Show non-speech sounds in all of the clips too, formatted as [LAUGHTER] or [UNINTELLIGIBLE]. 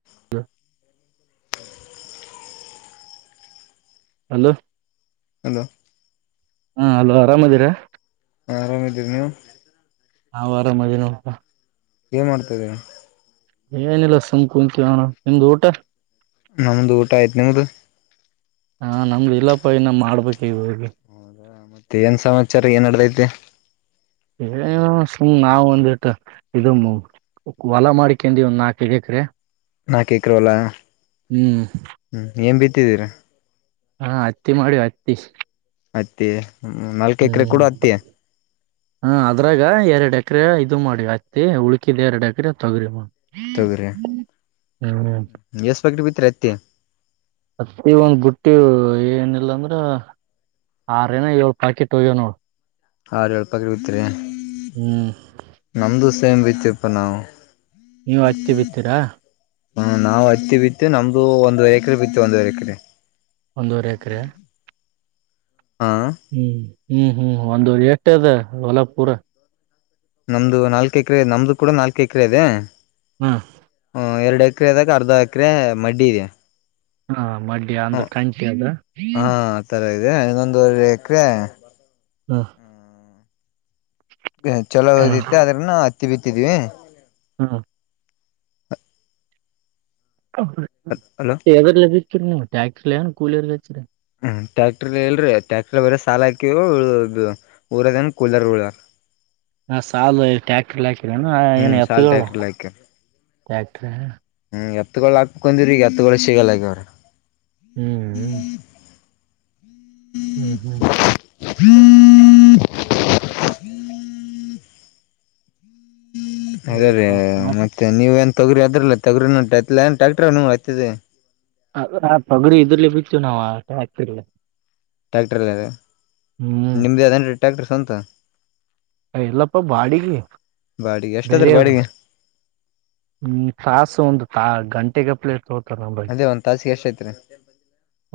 [UNINTELLIGIBLE] ಅಲೂ. ಹಲ ಹಾ ಅಲೋ ಆರಾಮದಿರಾ. ಹಾ ಆರಾಮಿದ್ದೀರಿ ನೀವು. ನಾವು ಅರಮದವಿ ನೂಡಪ. ಏನ್ ಮಾಡ್ತಾದ್ಯ. ಏನಿಲ್ಲ ಸುಮ ಕುಂತ ಅಣ ನಿಮ್ದ ಊಟ. ನಮ್ಮಂದ್ ಊಟ ಆಯ್ತ್ ನಿಮ್ದ್. ಹಾ ನಮ್ದ ಇಲ್ಲಪ್ಪ ಇನ್ನ ಮಾಡ್ಬೇಕ ಇವ ಹೋಗಿ. ಹೌದಾ ಮತ್ತೆ ಏನ್ ಸಮಾಚಾರ ಏನ್ಡಲೈತೆ. ಏನು ಸುಮ್ ನಾವ್ ಒಂದಿಟ್ಟ ಇದು ಹೊಲ ಮಾಡಿಕೊಂಡಿ ಒಂದ್ ನಾಕೈದೆ [INAUDIBLE] ನಾಕೆಕ್ರೆ ವಲ. ಹ್ಮ ತಿದ್ದೀರ. ಹಾ ಹತ್ತಿ ಮಾಡಿ ಹತ್ತಿ. ಅತ್ತಿ ನಾಲ್ಕ ಎಕರೆ ಹ್ಮ್ ಕೂಡ ಅತ್ತಿ. ಹಾ ಅದ್ರಾಗ ಎರಡ್ ಎಕರೆ ಇದು ಮಾಡಿತ್ತತಿ ಉಳಕಿದ್ ಎರಡ್ ಎಕರೆ ತೊಗರಿ. ತುಗ್ರಿ ಹ್ಮ್ ಎಸ್ ಬಕ್ ಬಿತ್ ರೀ ಅತ್ತಿ. ಅತ್ತಿ ಒಂದ್ ಬುಟ್ಟಿ ಏನಿಲ್ಲ ಅಂದ್ರ ಆರ ಏನ ಏಳ್ ಪಾಕೆಟ್ ಹೋಗ್ಯವ ನೋಡು. ಹಾ ಎಲ್ಪಕ್ಕೆಗತ್ರಿ. ಹ್ಮ್ ತಮ ಬಿತುಪ ನಾವು. ನೀವ್ ಹತ್ತಿ ಬಿತ್ತೀರಾ ಹ್ಮ ನಾವ್ ಹತ್ತಿ ಬಿತ್ತು ನಮ್ದು ಒಂದುವರೆ ಎಕರೆ ಬಿತ್ತು ಒಂದೂವರೆ ಎಕರೆ. ಒಂದುವರೆ ಎಕರೆ. ಹಾ ಹ್ಮ್ ಹ್ಮ್ ಹ್ಮ್ ಒಂದೂ ಎಷ್ಟ ಅದ ಹೊಲ ಪೂರ. ನಮ್ದು ನಾಲ್ಕ ಎಕರೆ ನಮ್ದು ಕೂಡ ನಾಲ್ಕು ಎಕರೆ ಇದೆ ಹಾ ಹೂ ಎರಡು ಎಕರೆದಾಗ ಅರ್ಧ ಎಕರೆ ಮಡ್ಡಿ ಇದೆ. ಹಾ ಮಡ್ಡಿ ಹ ಅಂದ್ರೆ ಕಂಚಿ ಅದ. ಹಾ ಆತರ ಇನ್ನೊಂದುವರೆ ಎಕ್ರೆ ಹಾ ಚಲೋ ಹಾ ಓದಿತ್ತ ಅದ್ರ ನ ಹತ್ತಿ ಬಿತ್ತಿದೀವಿ ಹಾ ಹಲೋ ಎದರ್ ಲೆ ಬಿತ್ತಿರಿ ನೀವು ಟ್ಯಾಕ್ಟರ ಲ ಕೂಲಿಯರ್ ಹಚ್ಚರಿ? ಟ್ಯಾಕ್ಟರ್ ಎಲ್ರಿ ಟ್ಯಾಕ್ಟರ್ ಬರ ಸಾಲ ಹಾಕಿ ಊರದ ಕೂಲ್ರ್ರ್ ಹಾ ಸಾಲ ಟ್ಯಾಕ್ಟರ್ ಹಾಕರ ಏನು ಹ್ಮ್ ಎತ್ತು ಸಾಲ್ ಟ್ಯಾಕ್ಟರ್ಲ್ ಹಾಕ ಹ್ಮ್ ಎತ್ಗಳು ಹಾಕಕೊಂಡವ್ರ ಈಗ ಎತ್ಗಳು ಸಿಗಲ್ಲಗ ಅವರಿ ಹ್ಮ್ ಹ್ಮ್ ಹ್ಮ್ [UNINTELLIGIBLE] ಅದ ರೀ ಸರಿಪಾ ಮತ್ ಮತ್ತೆ ನೀವ ಏನ ತೊಗರಿ ಅದ್ರಲ್ಲ ತೊಗರಿಂಟ ಟ್ಯಾಕ್ಟ್ರ ಆ್ತದೆ ತೋಗರಿ ಇದ್ರಲೆ ಬಿತ್ತುು ನಾವ್ ಆಟ ಹಾಕ್ತಿರ್ಲ ಟ್ಯಾಕ್ಟರ್ಲ್ಲ ಹ್ಮ್ ನಿಮ್ದು ಅದಂ ಟ್ಯಾಕ್ಟರ್ ಸ್ವಂತ? ಎಲ್ಲಪ್ಪ ಬಾಡಿಗೆ ಬಾಡಿಗೆ ಎಷ್ಟಾದ್ರ ಬೇರೆಯವರು ಬಾಡಿಗೆ? ಹ್ಮ್ ಕಾಸು ಒಂದು ತ ಗಂಟೆಗೆ ಪ್ಲೇಟ್ ಅದೇ ಒಂದ್ ತಾಸಿಗೆ ಎಷ್ಟ ಐತ್ರಿ?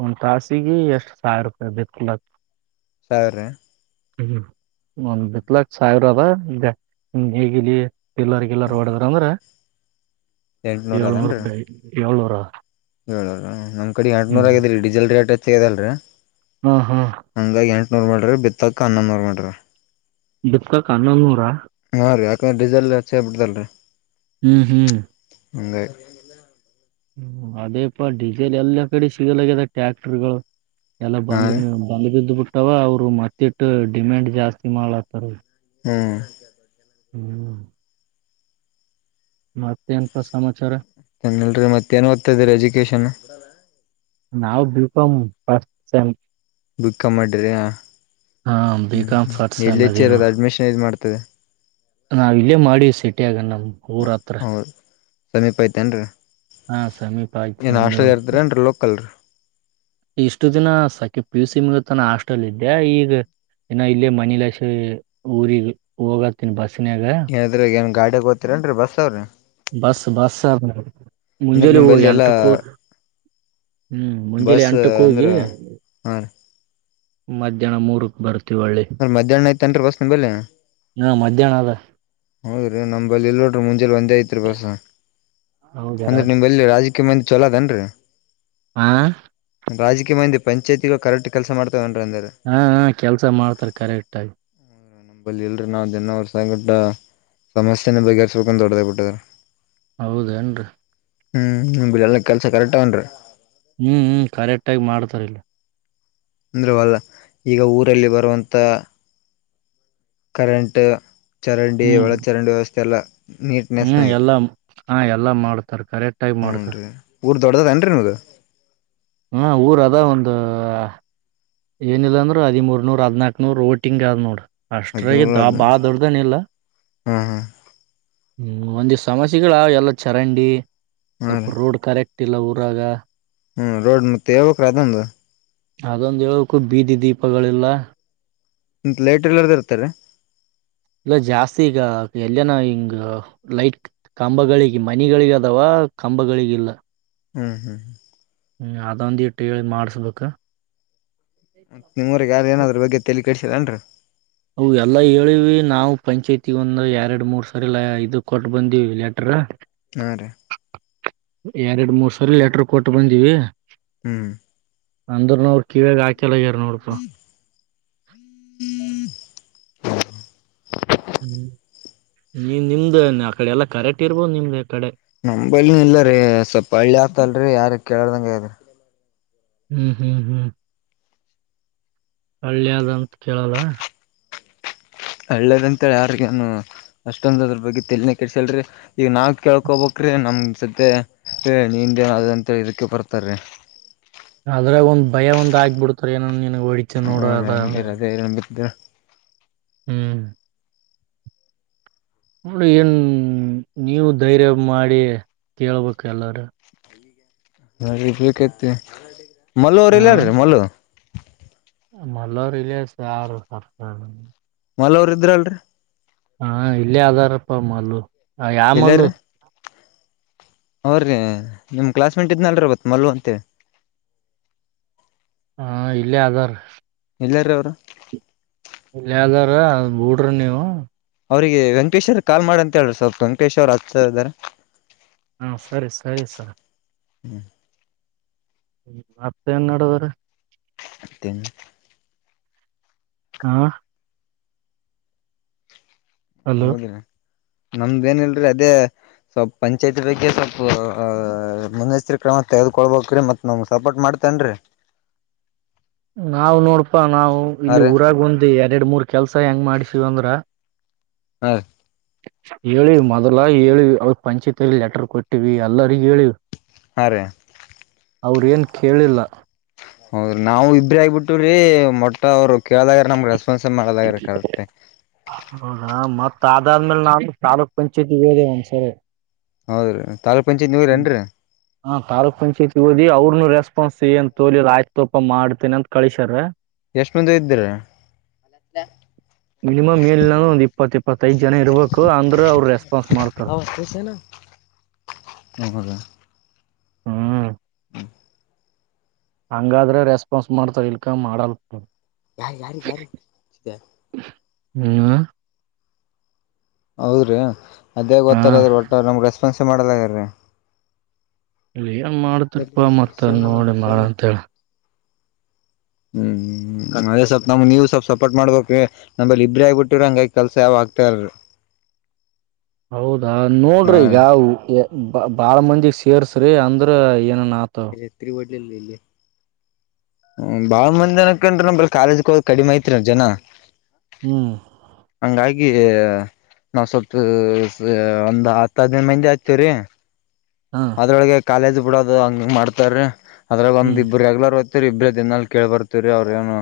ಒಂದು ತಾಸಿಗೆ ಎಷ್ಟ್ ಸಾವಿರ ರೂಪಾಯಿ ಬಿತ್ತಲಕ್. ಸಾವರೆ? ಹ್ಮ ಬಲ ಸಾಹರಬ ಹ ಗ ಎಲ್ಲರಿಗ ಎಲ್ಲಾರು ಒಡದ್ ಅಂದ್ರೆ ಏೂರು ರೂಪಾಯಿ ಏಳೂರಾ ಏ ನಮ್ ಕಡೆ ಎಂಟನೂರ ಆಗಿದೀ ಡೀಸೆಲ್ ರೇಟ್ ಹೆಚ್ಚದಲ್ರರಿ ಹ್ಮ ಹ್ಮ್ ನೋರ್ ಮಾಡ್ರಿ ಬಿತ್ತಕ್ ಅನ್ನ ನೋರ್ ಮಾಡಟ್ರಿ ಬಿಕಾಂ ಹನ್ನೊಂದು ನೂರಾ? ಹಾ ರೀ ಯಾಕಂದ್ರ ರಿಸೆಲ್ಚ್ಬ ಬಿಡ್ತಲ್ರರಿ ಹ್ಮ್ ಮುಂದೆ ಹ್ಮ ಅದೇಪಾ ಡೀಸೆಲ್ ಎಲ್ಲ ಕಡೆ ಸಿಗಲಾಗಿದೆ ಟ್ಯಾಕ್ಟರ್ಗಳು ಎಲ್ಲ ಹಾ ಬಂದ್ ರೀ ನೀವು ಬಂದ್ ಬಿದ್ದ್ ಬಿಟ್ಟವ ಅವ್ರು ಮತ್ತಿಟ್ಟು ಡಿಮ್ಯಾಂಡ್ ಜಾಸ್ತಿ ಮಾಡ್ಲಾತ್ತಾರ ಹ್ಮ್ ಹ್ಮ್ ಮತ್ತೆ ಎಂತ ಸಮಾಚಾರ? ಏನ್ನಲ್ರಿ ಮತ್ತ ಏನ್ ಓ್ರ್ದ್ತ ಇದರಿ ಎಜುಕೇಶನ್. ನಾವು ಬಿ ಕಮ್ ಫಸ್ಟ್ ಸೈಮ್. ಬುಕ್ಕ ಮಾಡಿರಿ ಹ ಹಾ ಹ್ಞೂ ಬಿಕಾಂ ಹ್ಞೂ ಫಸ್ಟ್ ಸೆಮ್ ಎಲ್ಲಿ ಹೆಚ್ಚೆ ಇರೋದು ಅಡ್ಮಿಷನ್ ಇದು ಮಾಡ್ತದೆ? ನಾವ ಇಲ್ಲೇ ಮಾಡಿ ಸೆಟಿಯಗ ನಮ್ಮ್ ಊರ ಹತ್ರ. ಹೌದು ಸಮೀಪ ಐತೆೇನ್ರಿ ಹಾ ಸಮೀಪ ಆಯ್ತು ಏನ್ ಒಂದು ಹಾಸ್ಟಲ್ ಇರ್ತ್ರ ಏನ್ರೀ ಲೋಕಲ್ ರೀ ಇಷ್ಟು ದಿನ ಸಕೆ ಪಿ ಯು ಸಿ ಮುಗತಾನ ಹಾಸ್ಟೆಲ್ ಇದ್ದೆ ಈಗ ಏನೋ ಇಲ್ಲೇ ಮನಲಸ ಊರಿಗೆ ಹೋಗತ್ತನ್ ಬಸ್, ಏನದ್ರ ಏನ್ ಗಾಡಿ ಬತೀರೇನ್ರರಿ ಬಸ್ ಅವಾವ್ರಿ ಬಸ್ ಬಸ್ ಅಂದ್ರೆ ಮುಂಜಲು ನಿಂಬಲ್ಲಿ ಎಲ್ಲಾ ಎಂಟುಕೂ ಹ್ಮ್ ಮುಂಜಳೆ ಬಸ್ ಅಂಟು ಕ ಅಂದ್ರ ಹೋಗಿ ಹಾ ರೀ ಮಧ್ಯಾಹ್ನ ಮೂರಕ್ ಬರುತ್ತ ಅ ಮಧ್ಯಾಹ್ನ ಐತನ್ ಬಸ್ ನಿ ಬಲೆ? ಹಾ ಮಧ್ಯಾಹ್ನ ಅದ ಹೌದೀ ನಮಲ್ಲಿ ಇಲ್ಡ್ರ ಮುಂಜೆಲ್ ಒಂದೇ ಐತ್ರಿೀ ಬಸ ಹೌದಾ ಅಂದ್ರೆ ನಿಮಲ್ಲಿ ರಾಜ ಕೀಯ ಮಂದ ಚಲೋದೇನ್ರರಿ? ಆ ರಾಜಕೀಯ ಮಂದಿ ಪಂಚಾಯಿತಿ ಕರೆಕ್ಟ್ ಕೆಲಸ ಮಾಡ್ ಹಾ ಕೆಲ್ಸ ಮಾಡ್ತಾರ ಕರೆಕ್ಟ್ಗಗಿ ನಂಬಲ್ಲಿ ಎಲ್ರೀ ನಾವು ದನ [UNINTELLIGIBLE] ಸಮಸ್ಯೆನ ಬಗೆಹರ್ಸ್ಬೇಕಂತ ಹೋಡದೋಗ್ಬಿಟ್ಟವರ ಬಿಟ್ಟದಾರ ಹೌದೇನ್ರಿ ಹ್ಮ್ ನಿಮ ಬಿಡ [UNINTELLIGIBLE] ಕೆಲ್ಸ ಕರೆಕ್ಟ್ [UNINTELLIGIBLE] ಹ್ಮ್ ಹ್ಮ್ ಕರೆಕ್ಟ್ ಆಗಿ ಮಾಡ್ತಾರಿಲ್ಲ ಅಂದ್ರೆವಲ್ಲ ಈಗ ಊರಲ್ಲಿ ಬರುವಂತ ಕರೆಂಟ್ ಚರಂಡಿ ಹ್ಮ್ ಒಳ ಚರಂಡಿ ವ್ಯವಸ್ಥೆ ಎಲ್ಲ ಹ್ಮ್ ನೀಟ್ನೆಸ್ನಾಗಿ ಎಲ್ಲಾ ನು ಎಲ್ಲಾ ಮಾಡ್ತಾರ ಕರೆಕ್ಟ್ ಆಗಿ ಮಾಡ್ತಾರೆ ಊರು ದೊಡ್ಡದೇನ್ ರಿ ನಿಮ್ಮದು ಹ್ಮ ಊರ ಅದ ಒಂದು ಏನಿಲ್ಲಾಂದ್ರರು ಹದಿಮೂರ್ ನೂರ್ ಹದ್ನಾಕ್ ನೂರು ವೋಟಿಂಗ್ ಆದ್ ನೋಡು ಅಷ್ಟ್ರಾ [UNINTELLIGIBLE] ಬಾಳ ದೊಡ್ಡದೆನಿಲ್ಲ ಹ್ಮ್ ಹ್ಮ ಹ್ಮ್ ಒಂದಿಷ್ಟು ಸಮಸ್ಯೆಗಳ ಎಲ್ಲ ಚರಂಡಿ ಹಾ ರೀ ಸ್ವಲ್ಪ ರೋಡ್ ಕರೆಕ್ಟ್ ಇಲ್ಲ ಊರಾಗ ಹ್ಮ್ ರೋಡ್ ಮತ್ತೆ ಹೇಳಬೇಕ್ರ ಅದೊಂದು ಅದೊಂದ ಹೇಳಬೇಕು ಬೀದಿ ದೀಪಗಳಿಲ್ಲ ಇಗ ಲೈಟ್ಗಳು [UNINTELLIGIBLE] ಇಲ್ಲ ಜಾಸ್ತಿ ಈಗ ಎಲ್ಲನ ಹಿಂಗ ಲೈಟ್ ಕಂಬಗಳಿಗೆ ಮನಿಗಳಿಗೆ ಅದಾವ ಕಂಬಗಳಿಗಿಲ್ಲ ಹ್ಮ್ ಹ್ಮ್ ಹ್ಮ್ ಅದೊಂದ್ ಇಟ್ಟಿ ಹೇಳಿ ಮಾಡಸ್ಬೇಕ ನಿಮ್ಮೂರಗೆ ಯಾರು ಏನಾದದ್ರ ಬಗ್ಗೆ ತೆಲಿ ಕಳಿಸಿಲ್ಲೇನ್ರ ಅ ಎಲ್ಲಾ ಹೇಳಿವಿ ನಾವು ಪಂಚಾಯ್ತಿ ಒಂದು ಎರಡು ಮೂರ್ ಸರಿ ಇದು ಕೊಟ್ಟ ಬಂದಿವಿ ಲೆಟ್ರ ಹಾ ರೀ ಎರಡ್ ಮೂರ್ ಸರಿ ಲೆಟರ್ ಕೊಟ್ಟು ಬಂದಿವಿ ಹ್ಮ್ ಅಂದ್ರ ನೋಡು ಕಿವ್ಯಾಗ ಹಾಕಲ್ಲ ಯಾರ ನೋಡ್ಪ ಹ್ಮ್ ನೀ ನಿಮ್ದ ಆ ಕಡೆ ಎಲ್ಲಾ ಕರೆಕ್ಟ್ ಇರ್ಬೋದು ನಿಮ್ದ ಆ ಕಡೆ ನಂಬಳ್ಳಿ ಇಲ್ಲರಿ ಸ್ವಲ್ಪ ಹಳ್ಳಿ ಆಗ್ತಲ್ರಿ ಯಾರ ಕೇಳದಂಗೆ ಅದ್ರಿ ಹ್ಮ್ ಹ್ಮ್ ಹ್ಮ್ ಹಳ್ಳಿ ಯಾದಂತ ಕೇಳಲ್ಲ ಹಳ್ಳಿಅದೆಂತೆ ಯಾರಿಗೇನು ಅಷ್ಟೊಂದ ಅದ್ರ ಬಗ್ಗೆ ತಲಿನೆ ಕೆಟ್ಸಲ್ರರಿ ಈಗ ನಾವ್ ಕೇಳ್ಕೊಬೇಕ್ ರಿ ನಮ್ ಸದ್ದೇ ಏ ನೀನ್ [UNINTELLIGIBLE] ಅಂತ ಇದಕ್ಕೆ ಬರ್ತಾರೆ ಅದ್ರಾಗ ಒಂದ್ ಭಯ ಒಂದ್ ಆಗ್ಬಿಡ್ತಾರ ಏನೊ ನಿನ್ಗ್ ಹೊಡಿತ ಹ ನೋಡು ಅದ ಹಂಗೇರ ಅದೇ ಬಿದ್ದ ಹ್ಮ್ ನೋಡಿ ಏನ್ ನೀವು ಧೈರ್ಯ ಮಾಡಿ ಕೇಳ್ಬೇಕು ಎಲ್ಲಾರ ಯಾರಿ ಬೇಕಿತ್ ಮಲು ಅವರು ಇಲ್ಲರೀ ಮಲು ಮಲ್ಲ ಅವರು [UNINTELLIGIBLE] ಯಾರ ಸರ್ಕಾರ ಮಲು ಅವರ್ ಇದ್ರಲ್ರಿ ಹಾ ಇಲ್ಲೇ ಆದದಾರಪ್ಪ ಮಲು ಯಾವ ಮಲು ಎಲ್ಲಾರೀ ಅವ್ರೀ ನಿಮ್ಮ ಕ್ಲಾಸ್ ಮೇಟ್ ಇದ್ನಲ್ರೀ ಮತ್ ಮಲು ಅಂತೆ ಹಾ ಇಲ್ಲೇ ಅದಾರೆ ಇದರ್ರಿ ಅವರು ಇಲ್ಲೆ ಅದಾರ ಬೂಡ್ರಿ ನೀವು ಅವ್ರರಿಗೆ ವೆಂಕಟೇಶ್ ಅವ್ರ ಕಾಲ್ ಮಾಡ ಅಂತ ಹೇಳ್ರಿ ಸ್ವಲ್ಪ ವೆಂಕೇಶ್ರು ಹಚ್ಚ ಇದಾರೆ ಹಾ ಸರಿ ಸರಿ ಸರ್ ಹ್ಮ್ ಹತ್ತ [UNINTELLIGIBLE] ಅವರ [UNINTELLIGIBLE] ಹಾ ಹಲೋ ಹೌದ್ರಿ ನಮ್ದ ಏನಲ್ರಿ ಅದೇ ಸಪ್ ಪಂಚಾಯ್ತಿ ಬಗ್ಗೆ ಸಪ್ ಅ ಮುನ್ನೆಚ್ಚರಿಕ ಕ್ರಮ ತೆಗೆದುಕೊಳ್ಬೇಕ್ರೀ ಮತ್ ನಮಗ್ ಸಪೋರ್ಟ್ ಮಾಡ್. ತನ್ರಿ. [INAUDIBLE] ನಾವ್ ನೋಡಪಾ ನಾವು ಹಾ ಇಲ್ಲಿ ರೀ ಊರಾಗ್ ಒಂದ್ ಎರಡ್ ಮೂರ್ ಕೆಲ್ಸಾ ಹೆಂಗ್ ಮಾಡ್ಸೀವ್ ಅಂದ್ರ. ಹ ರಿ. ಏಳಿವ್ ಮದಲ ಏಳಿವ ಅವ ಪಂಚಾಯ್ತಿಲಿ ಲೆಟರ್ ಕೊಟ್ಟಿವ ಎಲ್ಲರಿಗ ಹೇಳಿವ್. ಹಾ ರಿ. ಅವ್ರೇನ್ ಕೇಳಿಲ್ಲಾ. ಹೌದ್ರಿ ನಾವು ಇಬ್ಬ್ರೆ ಆಗ್ಬಿಟ್ಟುರಿ ಮತ್ತ್ ಅವ್ರ. ಕೇಳದಾಗ್ರ ನಮ್ಗ್ ರೆಸ್ಪಾನ್ಸೆ ಮಾಡಲಾಗ ರಿ ಕರೆಕ್ಟಾಗ್. ತಾದ್ ಆದಾದ್ಮೇಲೆ ನಾನು ತಾಲೂಕ್ ಪಂಚಾಯ್ತಿಗೊದೆ ಒಂದ್ಸರಿ. ಹೌದ್ರೀ ತಾಲೂಕ್ ಪಂಚಾಯತ್ ನೀವಿರನ್ರಿ. ಹೊದಿ ಅವ್ರನು ರೆಸ್ಪಾನ್ಸ್ ಏನ್ ತೋಲೀಲ್ ಆಯ್ತ ತೋಪ ಮಾಡ್ತೇನ ಅಂತ ಕಳಸ್ಯಾರ. ಎಷ್ಟ್ ಮಂದಿ ಇದ್ದಿರ್. ಮಿನಿಮಮ್ ಇಲ್ ಅಂದ್ರು ಒಂದ್ ಇಪ್ಪತ್ ಇಪ್ಪತ್ತೈದ್ ಜನಾ ಇರ್ಬಕ ಅಂದ್ರ ಅವ್ರು ರೆಸ್ಪಾನ್ಸ್ ಮಾಡ್ತಾರ. ಹೌದಾ. ಹ್ಮ್. ಹಂಗಾದ್ರ ರೆಸ್ಪಾನ್ಸ್ ಮಾಡ್ತಾರ್ ಇಲ್ಕ ಮಾಡಲ್. ಯಾರ್ ಯಾರಿಗ್ ಯಾರಿಗ್. ಹ್ಮ್ನೀವು. ಹೌದ ರೀ ಅದೇ ಹಾ ಗೊತ್ತಲಾದರಿ ಒಟ್ಟ ನಮ್ಗ ರೆಸ್ಪಾನ್ಸೆ ಮಾಡಲಾಗರ ರೀ. ಇಲ್ಲಿ ಏನ್ ಮಾಡ್ತೀರ್ಪಾ ಮತ್ತ ನೋಡಿ ಮಾಡ ಅಂತೇಳ. [INAUDIBLE] ಹ್ಮ್ ಅದೇ ಸಪ್ ನಮ್ ನೀವು ಸಪ್ ಸಪ್ಪೋರ್ಟ್ ಮಾಡ್ಬೇಕ್ರಿ ನಂಬಲ್ಲಿ ಇಬ್ರೆ ಆಗಿಬಿಟ್ಟಿವ್ರಿ ಹಂಗಾಗಿ ಕೆಲ್ಸಾ ಯಾವ ಆಗ. ತಯಾರಿಲ್ರೀ. [INAUDIBLE] ಹೌದಾ ಹಾ ನೋಡ್ರಿ ರೀ ಈಗಾ ಬ ಬಾಳ್ ಮಂದಿಗ್ ಸೇರ್ಸ್ರಿ ಅಂದ್ರ ಏನನ್. ಆತವ ತ್ರಿ ವಡಲಲ್ಲಲ್ಲಿ. ಹ್ಮ ಬಾಳ ಮಂದಿ ಅನಕ್ಕನ್ರೇನ್ ಕಾಲೇಜ್ ಕ ಹೋಗೋದ ಕಡಿಮ ಐತ್ರಿ ಜನಾ. ಹ್ಮ್. ಹಂಗಾಗಿ. ನಾವ್ ಸ್ವಲ್ಪ ಸ ಒಂದ್ ಹತ್ ಹದನೈದ್ ಮಂದಿ ಆತೇವ್ರೀ. ಹಾ ಅದ್ರೊಳಗೆ ಕಾಲೇಜ್ ಬಿಡದು ಹಂಗ ಮಾಡ್ತಾರೀ ಅದ್ರಾಗ್ ಒಂದ್ ಹ್ಮ್ ಇಬ್ರು ರೆಗ್ಯುಲರ್. ಇಬ್ರ ದ್ ನಲ್ ಕೇಳಳ್ ಬರ್ತವರಿ ಅವ್ರ ಏನು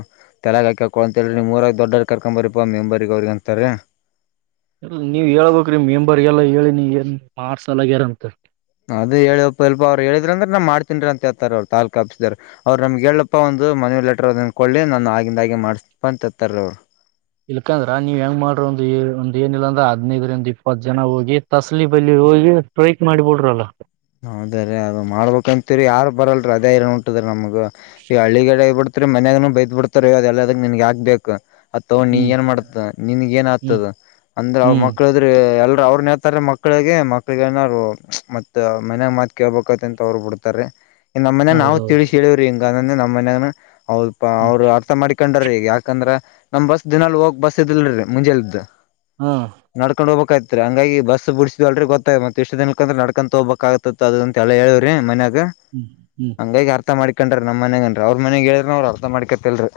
ತಲಗ್ಾಕೊ ಅಂತ ಹೇಳರಿ ನೀೂರ ದೊಡ್ಡರ್ ಕರ್ಕೊಂಬರೀಪ ಮೆಂಬರ್ಗ ಅವ್ರಿಗ ಅಂತಾರಿ. ಇದು ನೀವ್ ಹೇಳ್ಬಕ್ರೀ ಮೆಂಬರಿಗೆಲ್ಲಾ ಹೇಳಿ ನೀಏನ್ ಮಾರ್ಸ್ ಲ್ಲಾಗ್ಯಾರ ಅಂತ. ಅದ ಹೇಳವಪ್ಪ ಇಲ್ಪಾ ಅವರು ಹೇಳಿದ್ರ ಅಂದ್ರ ನಾ ಮಾಡ್ತನ್ರಿ ಅಂತ ಹೇಳ್ತಾರಿ ಅವ್ರ ತಾಲ್ಕಾ ಆಪ್ಸಿದರ ಅವರು ನಮ್ಗ ಹೇಳಪ್ಪಾ ಒಂದ. ಮನಿವ್ ಲೆಟರ್ ಒಂದ್ ಒಂದ್ ಕೊಡ್ಲಿ ನಾನ ಆಗಿಂದಾಗೆ ಮಾಡಸ್ತಿನಪಾ ಅಂತ ತತ್ತಾರಿ ಅವ್ರ. ಇಲ್ಕಂದ್ರ ನೀವ್ ಹೆಂಗ ಮಾಡ್ರ ಒಂದು ಒಂದ್ ಏನಿಲ್ಲ ಅಂದ್ರ ಹದ್ನೈದರಿಂದ ಇಪ್ಪತ್ತ ಜನಾ ಹೋಗಿ ತಸಲಿ ಬಲಿ. ಹೋಗಿ ಸ್ಟ್ರೈಕ್ ಮಾಡಿಬಿಡ್ರಲ್ಲ. ಹೌದ ರೀ ಅದ ಮಾಡ್ಬೇಕಂತೀರಿ ಯಾರ ಬರಲ್ರರಿ ಅದೇ ಏ ಉಂಟದ್ರ ನಮಗ ಈ ಹಳ್ಳಿಗಡೆ ಬಿಡ್. ತ್ರಿ ಮನ್ಯಾಗ್ ನು ಬೈದ್ ಬಿಡ್ತಾರ್ರೀ ಅದೆಲ್ಲದ ನಿನಗ್ಯಾಕ್ ಬೇಕ್. ಅದ ತೊಂಡ ನೀ ಹ್ಮ್ ಏನ್ ಮಾಡ್ತ ನಿನ್ಗ ಏನ್ ಹ್ಮ್ ಆತದ ಅಂದ್ರ ಅವ್ರ ಹ್ಮ್ ಮಕ್ಕಳದ್ರ ಎ. ಅವ್ರುನ ಹೇಳ್ತಾರೆ ಮಕ್ಕಳಿಗೆ ಮಕ್ಳಿಗೆ ಏನಾರು ಮ. ಮತ್ ಮನ್ಯಾಗ್ ಮಾತ್ ಕೇಳ್ಬೇಕಾತಿ ಅಂತ ಅವ್ರು ಬಿಡ್ತಾರ್ರೀ ನಮ್ಮ ಮನ್ಯಾಗ ನಾವು ಹೌದೌದು ತಿಳಿಶ್ ಹೇಳಿವ್ರಿ ಹಿಂಗ ಅಂದಿದ ನ. ಮನ್ಯಾಗನ ಅವಪ ಹ್ಮ್ ಅವ್ರ ಅರ್ಥಾ ಮಾಡಿಕೊಂಡಾರೀ. ಯಾಕಂದ್ರ ನಮ್ ಬಸ್ ದಿನಾಲು ಹೋಗಕ್ ಬಸ್ ಇದದಿಲ್ರಿ ಮುಂಜಲೇದ ಹಾ ನಡ್ಕೊಂಡ್ ಹೋಗ್ಬಕಾಗಿತ್. ತ್ರಿ ಹಂಗಾಗಿ ಬಸ್ ಬಿಡ್ಸಿದುಲ್ರಿ ಗೊತ್ತಾಗಿ ಮತ್ತ್ ಇಷ್ಟ ದಿನಕ್ಕಂತ ನಡ್ಕಂತ ಹೋಗ್ಬೇಕಾಗತಿತ್ ಅದ ಅಂತ ಎಲ್ಲಾ ಹೇಳೆವ್ರಿ ಮನ್. ಗ ಹ್ಮ್ ಹ್ಮ್ ಹಂಗಾಗಿ ಅರ್ಥಾ ಮಾಡಿ. ಕಂಡ್ರಿ ನಮ್ಮ ಮನ್ಯಾಗನ್ರಿ ಅವ್ರ ಮನ್ಯಾಗ್ ಹೇಳ್ರು ಅವ್ರು ಅರ್ಥಾ ಮಾಡಕತ್ತಲ್ರ್ರೀ.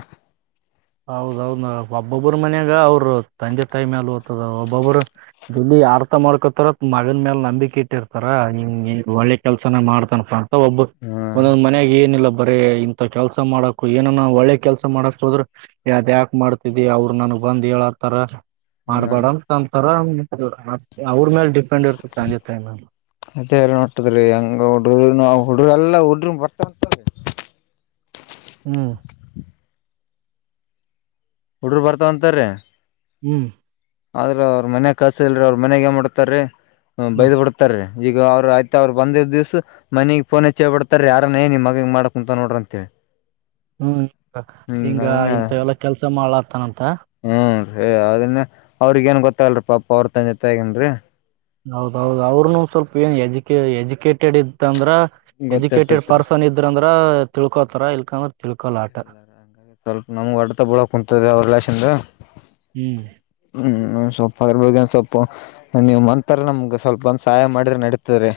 ಹೌದೌದ ಒಬ್ಬೊಬ್ಬ್ರ ಮನ್ಯಾಗ ಅವ್ರರು ತಂದೆ ತಾಯಿ ಮೇಲೆ ಓದ್ತದ ಒಬ್ಬೊಬ್ಬರು [UNINTELLIGIBLE] ಯರ್ಥ ಮಾಡ್ಕೊತಾರ ಮಗನ್ ಮೇಲೆ ನಂಬಿಕೆ ಇಟ್ಟಿರ್ತಾರ ಹಂಗ ಒಳ್ಳೆ ಕೆಲ್ಸನ ಮಾಡ್ತನಪ್ಪ ಒಬ್ ಹ್ಮ್ ಒಂದೊಂದ್ ಮನಯಾಗ ಏನಿಲ್ಲ ಬರೇ ಇಂಥ ಕೆಲ್ಸ ಮಾಡಕ್ ಏನನ ಒಳ್ಳೆ ಕೆಲ್ಸ ಮಾಡಕ್ ಹೋದ್ರೆ ಯದ ಯಾಕ ಮಾಡ್ತಿದಿ ಅವರು ನನ್ಗ್ ಬಂದ್ ಹೇಳತರ ಹ್ಮ್ ಮಾಡ್ಬೇಡ ಅಂತಂತ ಹ ಅವ್ರ ಮೇಲೆ [INAUDIBLE] ಅದ ಎಲ್ಲ ನೋಟ್ಟದ್ರಿ ಹಂಗಡ್ರ ಹುಡ್ರ ಎಲ್ಲ ಹುಡ್ರ ಬರ್ತಂತ ಹ್ಮ್ ಹುಡರು ಬರ್ತಾವಂತಾರ್ರೀ ಹ್ಮ್ ಆದ್ರ ಅವ್ರ ಮನ್ ಕಳ್ಸಲ್ ಅವ್ರ ಮನೆಯಾಗ ಏನ್ ಮಾಡತಾರ ಬೈದು ಬಿಡತಾರೀ ಈಗ ಅವ್ರು ಆಯ್ತ ಅವ್ರು ಬಂದಿದ್ದ ದಿವಸ ಮನಗೆ ಫೋನ ಹೆಚ್ಚೆ ಬಿಡ್ತಾರೆ ಯಾರ ಏ ನಿಮ್ಮ ಮಗಗೆ ಮಾಡ ಕುೂಂತ ನೋಡ್ರ ಅಂತೇಳಿ ಹ್ಮ್ ಹಿಂಗ ಇಂತ ಎಲ್ಲ ಕೆಲ್ಸ ಮಾಡ್ಲಾತಾನಂತ ಹ್ಮಞರೀ ಅದನ್ನ ಅವ್ರಿಗ ಏನ್ ಗೊತ್ತಲ್ರರಿ ಪಾಪ ಅವ್ರ ತನ್ ಜೊತೆ ಆಗೇನ್ರರಿ ಹೌದೌದು ಅವ್ರನು ಸ್ವಲ್ಪ ಏನ್ ಎಜುಕೆ ಎಜುಕೇಟೆಡ್ ಇತ್ ಅಂದ್ರ ಎಜುಕೇಟೆಡ್ ಗೊತ್ತಿರ್ತತ್ರಿ ಪರ್ಸನ್ ಇದ್ರ ಅಂದ್ರ ತಿಳ್ಕೋತಾರ ಇಲ್ಕಂದ್ರ ತಿಳ್ಕೊಲ್ಲ ಆಟ ಹಾಗೆ ಸ್ವಲ್ಪ ನಮ್ಗ್ ಹೊಡ್ತ ಬಿಳಕ್ ಕುಂತದ್ರ ಅವ್ರ ಲಷಿಂದ ಹ್ಮ್ ಹ್ಮ್ ಸ್ವಲ್ಪರಬ ಸ್ವಲ್ಪ ನೀವು ಮಂಂತರ ನಮ್ಗ ಸ್ವಲ್ಪ ಒಂದ ಸಹಾಯ ಮಾಡಿದ್ರೆ ನಡೀತರಿ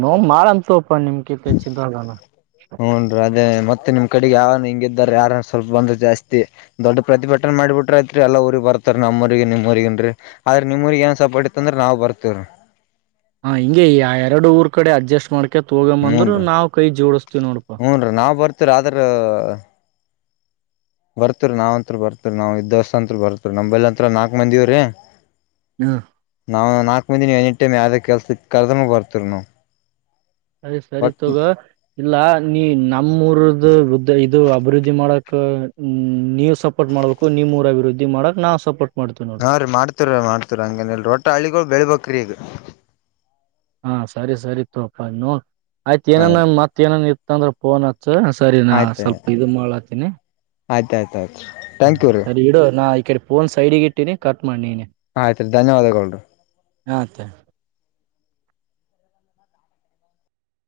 ನೋ ಮಂತವಪ್ಪ ನಿಮ ಕಿತ್ತ ಚಿಂತವಾಗಲ್ಲ ಹ್ನ್ ರ ಮತ್ತೆ ನಿಮ್ ಕಡೆಗೆ ಯಾರ ಹಿಂಗ ಇದಾರೆ ಯಾರ ಸ್ವಲ್ಪ ಬಂದು ಜಾಸ್ತಿ ದೊಡ್ಡ ಪ್ರತಿಭಟನೆ ಮಾಡಿಬಿಟ್ರಐತ್ರಿ ಎ ಎಲ್ಲ ಊಗ್ ಬರ್ತಾರ ನಮ್ಮ್ಊರಿಗೆ ನಿಮ್ವರಿಗನ್ ಆದ್ರೆ ನಿ ಊರಿಗೆ ಏನ್ ಸಪಾಟ್ಟತ್ತ ಅಂದ್ರ ನಾವು ಬರ್ತೇವ ಹಾ ಹಿಂಗೆ ಆ ಎರಡು ಊರ್ ಕಡೆ ಅಡ್ಜಸ್ಟ್ ಮಾಡ್ಕ ಅಕತ್ ತೋಗಂದ್ರು ಹೂನ್ರಿ ನಾವ್ ಕೈ ಜೋಡಸ್ತೀವಿ ನೋಡಪಾ [INAUDIBLE] ಹೂನ್ರಿ ನಾವ್ ಬರ್ತಿವ್ರಿ ಬರ್ತರಿ ನಾವ್ಂತ್ರ ಬರ್ತರಿ ನಾವ್ ಇದ್ ದವಸ್ಸಂತ್ ಬರ್ತ್ರಿ ನಮಲ್ಂತ್ರ ನಾಲ್ಕ್ ಮಂದಿವ್ರೀ ಹಾ ನಾವು ನಾಲ್ಕ ಮಂದಿನವು ಎಟ ಟೈಮ್ ಯಾವ್ದ ಕೆಲಸಕ್ಕೆ ಕಲ್ದಮ್ ಬರ್ತೀ ನಾವು ಅರಿ ಸರಿ ತಗೋ ಇಲ್ಲ ನೀ ನಮ್ಮೂರದದು ಬುದ್ಧ ಇದು ಅಭಿವೃದ್ಧಿ ಮಾಡಕ್ ನೀವು ಸಪೋರ್ಟ್ ಮಾಡಬೇಕು ನೀಊರ ಅಭಿವೃದ್ಧಿ ಮಾಡಕ್ ನಾವು ಸಪೋರ್ಟ್ ಮಾಡ್ತೀವಿ ನೋಡು ಹಾ ರೀ ಮಾಡ್ತೀರೀ ಮಾಡ್ತವರ ಹಂಗೇನಲ್ ರೊಟ ಹಳ್ಳಿಗಳು ಬೆಳ್ಬಕ್ ಈಗ ಹಾ ಸರಿ ಸರಿ ತೋಪ ನೋ ಆಯ್ತು ಏನನ್ ಮತ್ತತ್ ಏನನ್ ಇತ್ತ ಅಂದ್ರೆಫೋನ್ನ್ ಸರಿ ನಾ ಆಯ್ತು ಸ್ವಲ್ಪ ಇದು ಮಾಡಾತೀನಿ ಆಯ್ತು ಆಯ್ತು ಆಯ್ತು ಥ್ಯಾಂಕ್ ಹ್ಮ ಯು ರೀ ಸರಿ ಇಡು ನಾ ಈ ಕಡೆ ಪೋನ್ ಸೈಡಿಗೆ ಇಟ್ಟಿನಿ ಕಟ್ ಮಾಡ್ನ ನೀನೆ ಆಯ್ತ್ ರಿ ಧನ್ಯವಾದಗಳು ಹಾತ